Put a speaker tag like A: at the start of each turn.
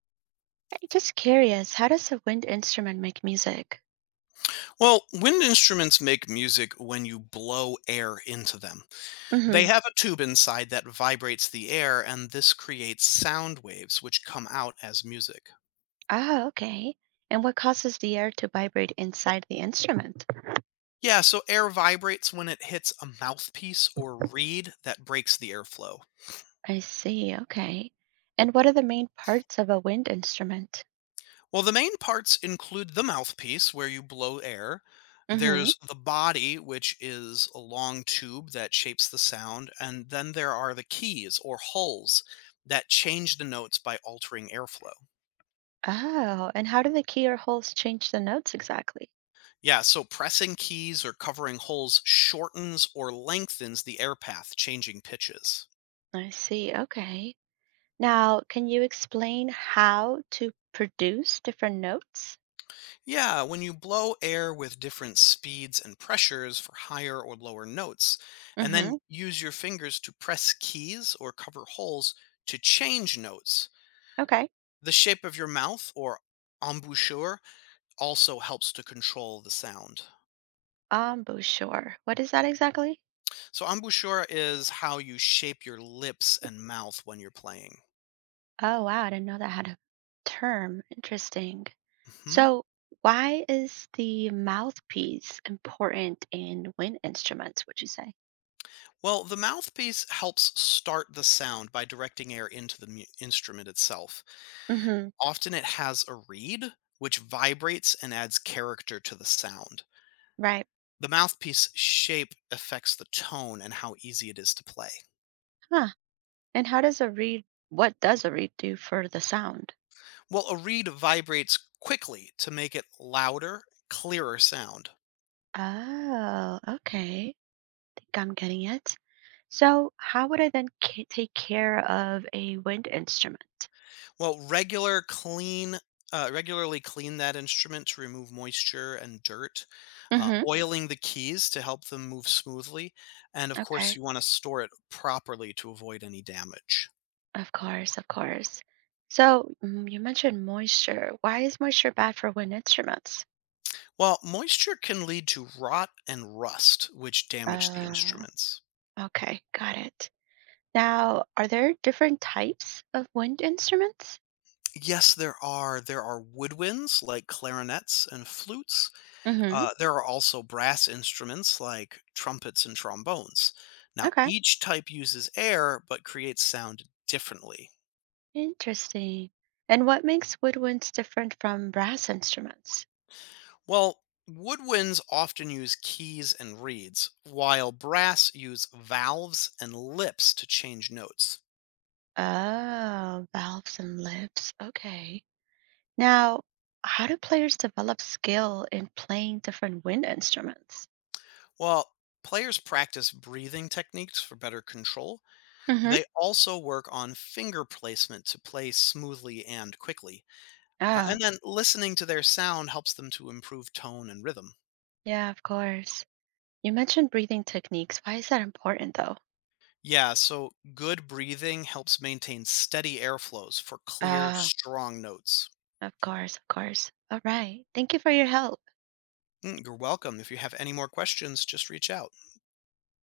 A: Hey, just curious, how does a wind instrument make music?
B: Well, wind instruments make music when you blow air into them. They
A: Mm-hmm.
B: have a tube inside that vibrates the air, and this creates sound waves which come out as music.
A: Ah, okay. And what causes the air to vibrate inside the instrument?
B: Yeah, so air vibrates when it hits a mouthpiece or reed that breaks the airflow.
A: I see, okay. And what are the main parts of a wind instrument?
B: Well, the main parts include the mouthpiece, where you blow air.
A: Mm-hmm.
B: There's the body, which is a long tube that shapes the sound. And then there are the keys or hulls that change the notes by altering airflow.
A: Oh, and how do the key or holes change the notes exactly?
B: Yeah, so pressing keys or covering holes shortens or lengthens the air path, changing pitches.
A: I see, okay. Now, can you explain how to produce different notes?
B: Yeah, when you blow air with different speeds and pressures for higher or lower notes, and then
A: Mm-hmm.
B: use your fingers to press keys or cover holes to change notes,
A: Okay.
B: the shape of your mouth or embouchure also helps to control the sound.
A: Embouchure. What is that exactly?
B: So, embouchure is how you shape your lips and mouth when you're playing.
A: Oh, wow. I didn't know that had a term. Interesting.
B: Mhm.
A: So, why is the mouthpiece important in wind instruments, would you say?
B: Well, the mouthpiece helps start the sound by directing air into the mu- instrument itself.
A: Hmm.
B: Often it has a reed, which vibrates and adds character to the sound.
A: Right.
B: The mouthpiece shape affects the tone and how easy it is to play.
A: Huh. And how does a reed, what does a reed do for the sound?
B: Well, a reed vibrates quickly to make it louder, clearer sound.
A: Oh, okay. Think I'm getting it. So, how would I then take care of a wind instrument?
B: Well, regular clean, regularly clean that instrument to remove moisture and dirt,
A: Hmm.
B: oiling the keys to help them move smoothly, and of course,
A: Okay.
B: you want to store it properly to avoid any damage.
A: Of course, of course. So you mentioned moisture. Why is moisture bad for wind instruments?
B: Well, moisture can lead to rot and rust, which damage the
A: Uh,
B: instruments.
A: okay, got it. Now, are there different types of wind instruments?
B: Yes, there are. There are woodwinds like clarinets and flutes.
A: Mm-hmm.
B: There are also brass instruments like trumpets and trombones. Now,
A: Okay,
B: each type uses air but creates sound differently.
A: interesting. And what makes woodwinds different from brass instruments?
B: Well, woodwinds often use keys and reeds, while brass use valves and lips to change notes.
A: Oh, valves and lips. Okay. Now, how do players develop skill in playing different wind instruments?
B: While players practice breathing techniques for better control.
A: Mm-hmm.
B: They also work on finger placement to play smoothly and quickly.
A: Oh,
B: And then listening to their sound helps them to improve tone and rhythm.
A: yeah, of course. You mentioned breathing techniques. Why is that important though?
B: Yeah, so good breathing helps maintain steady airflows for clear,
A: Uh,
B: strong notes.
A: of course, of course. All right. Thank you for your help.
B: Mm, you're welcome. If you have any more questions, just reach out.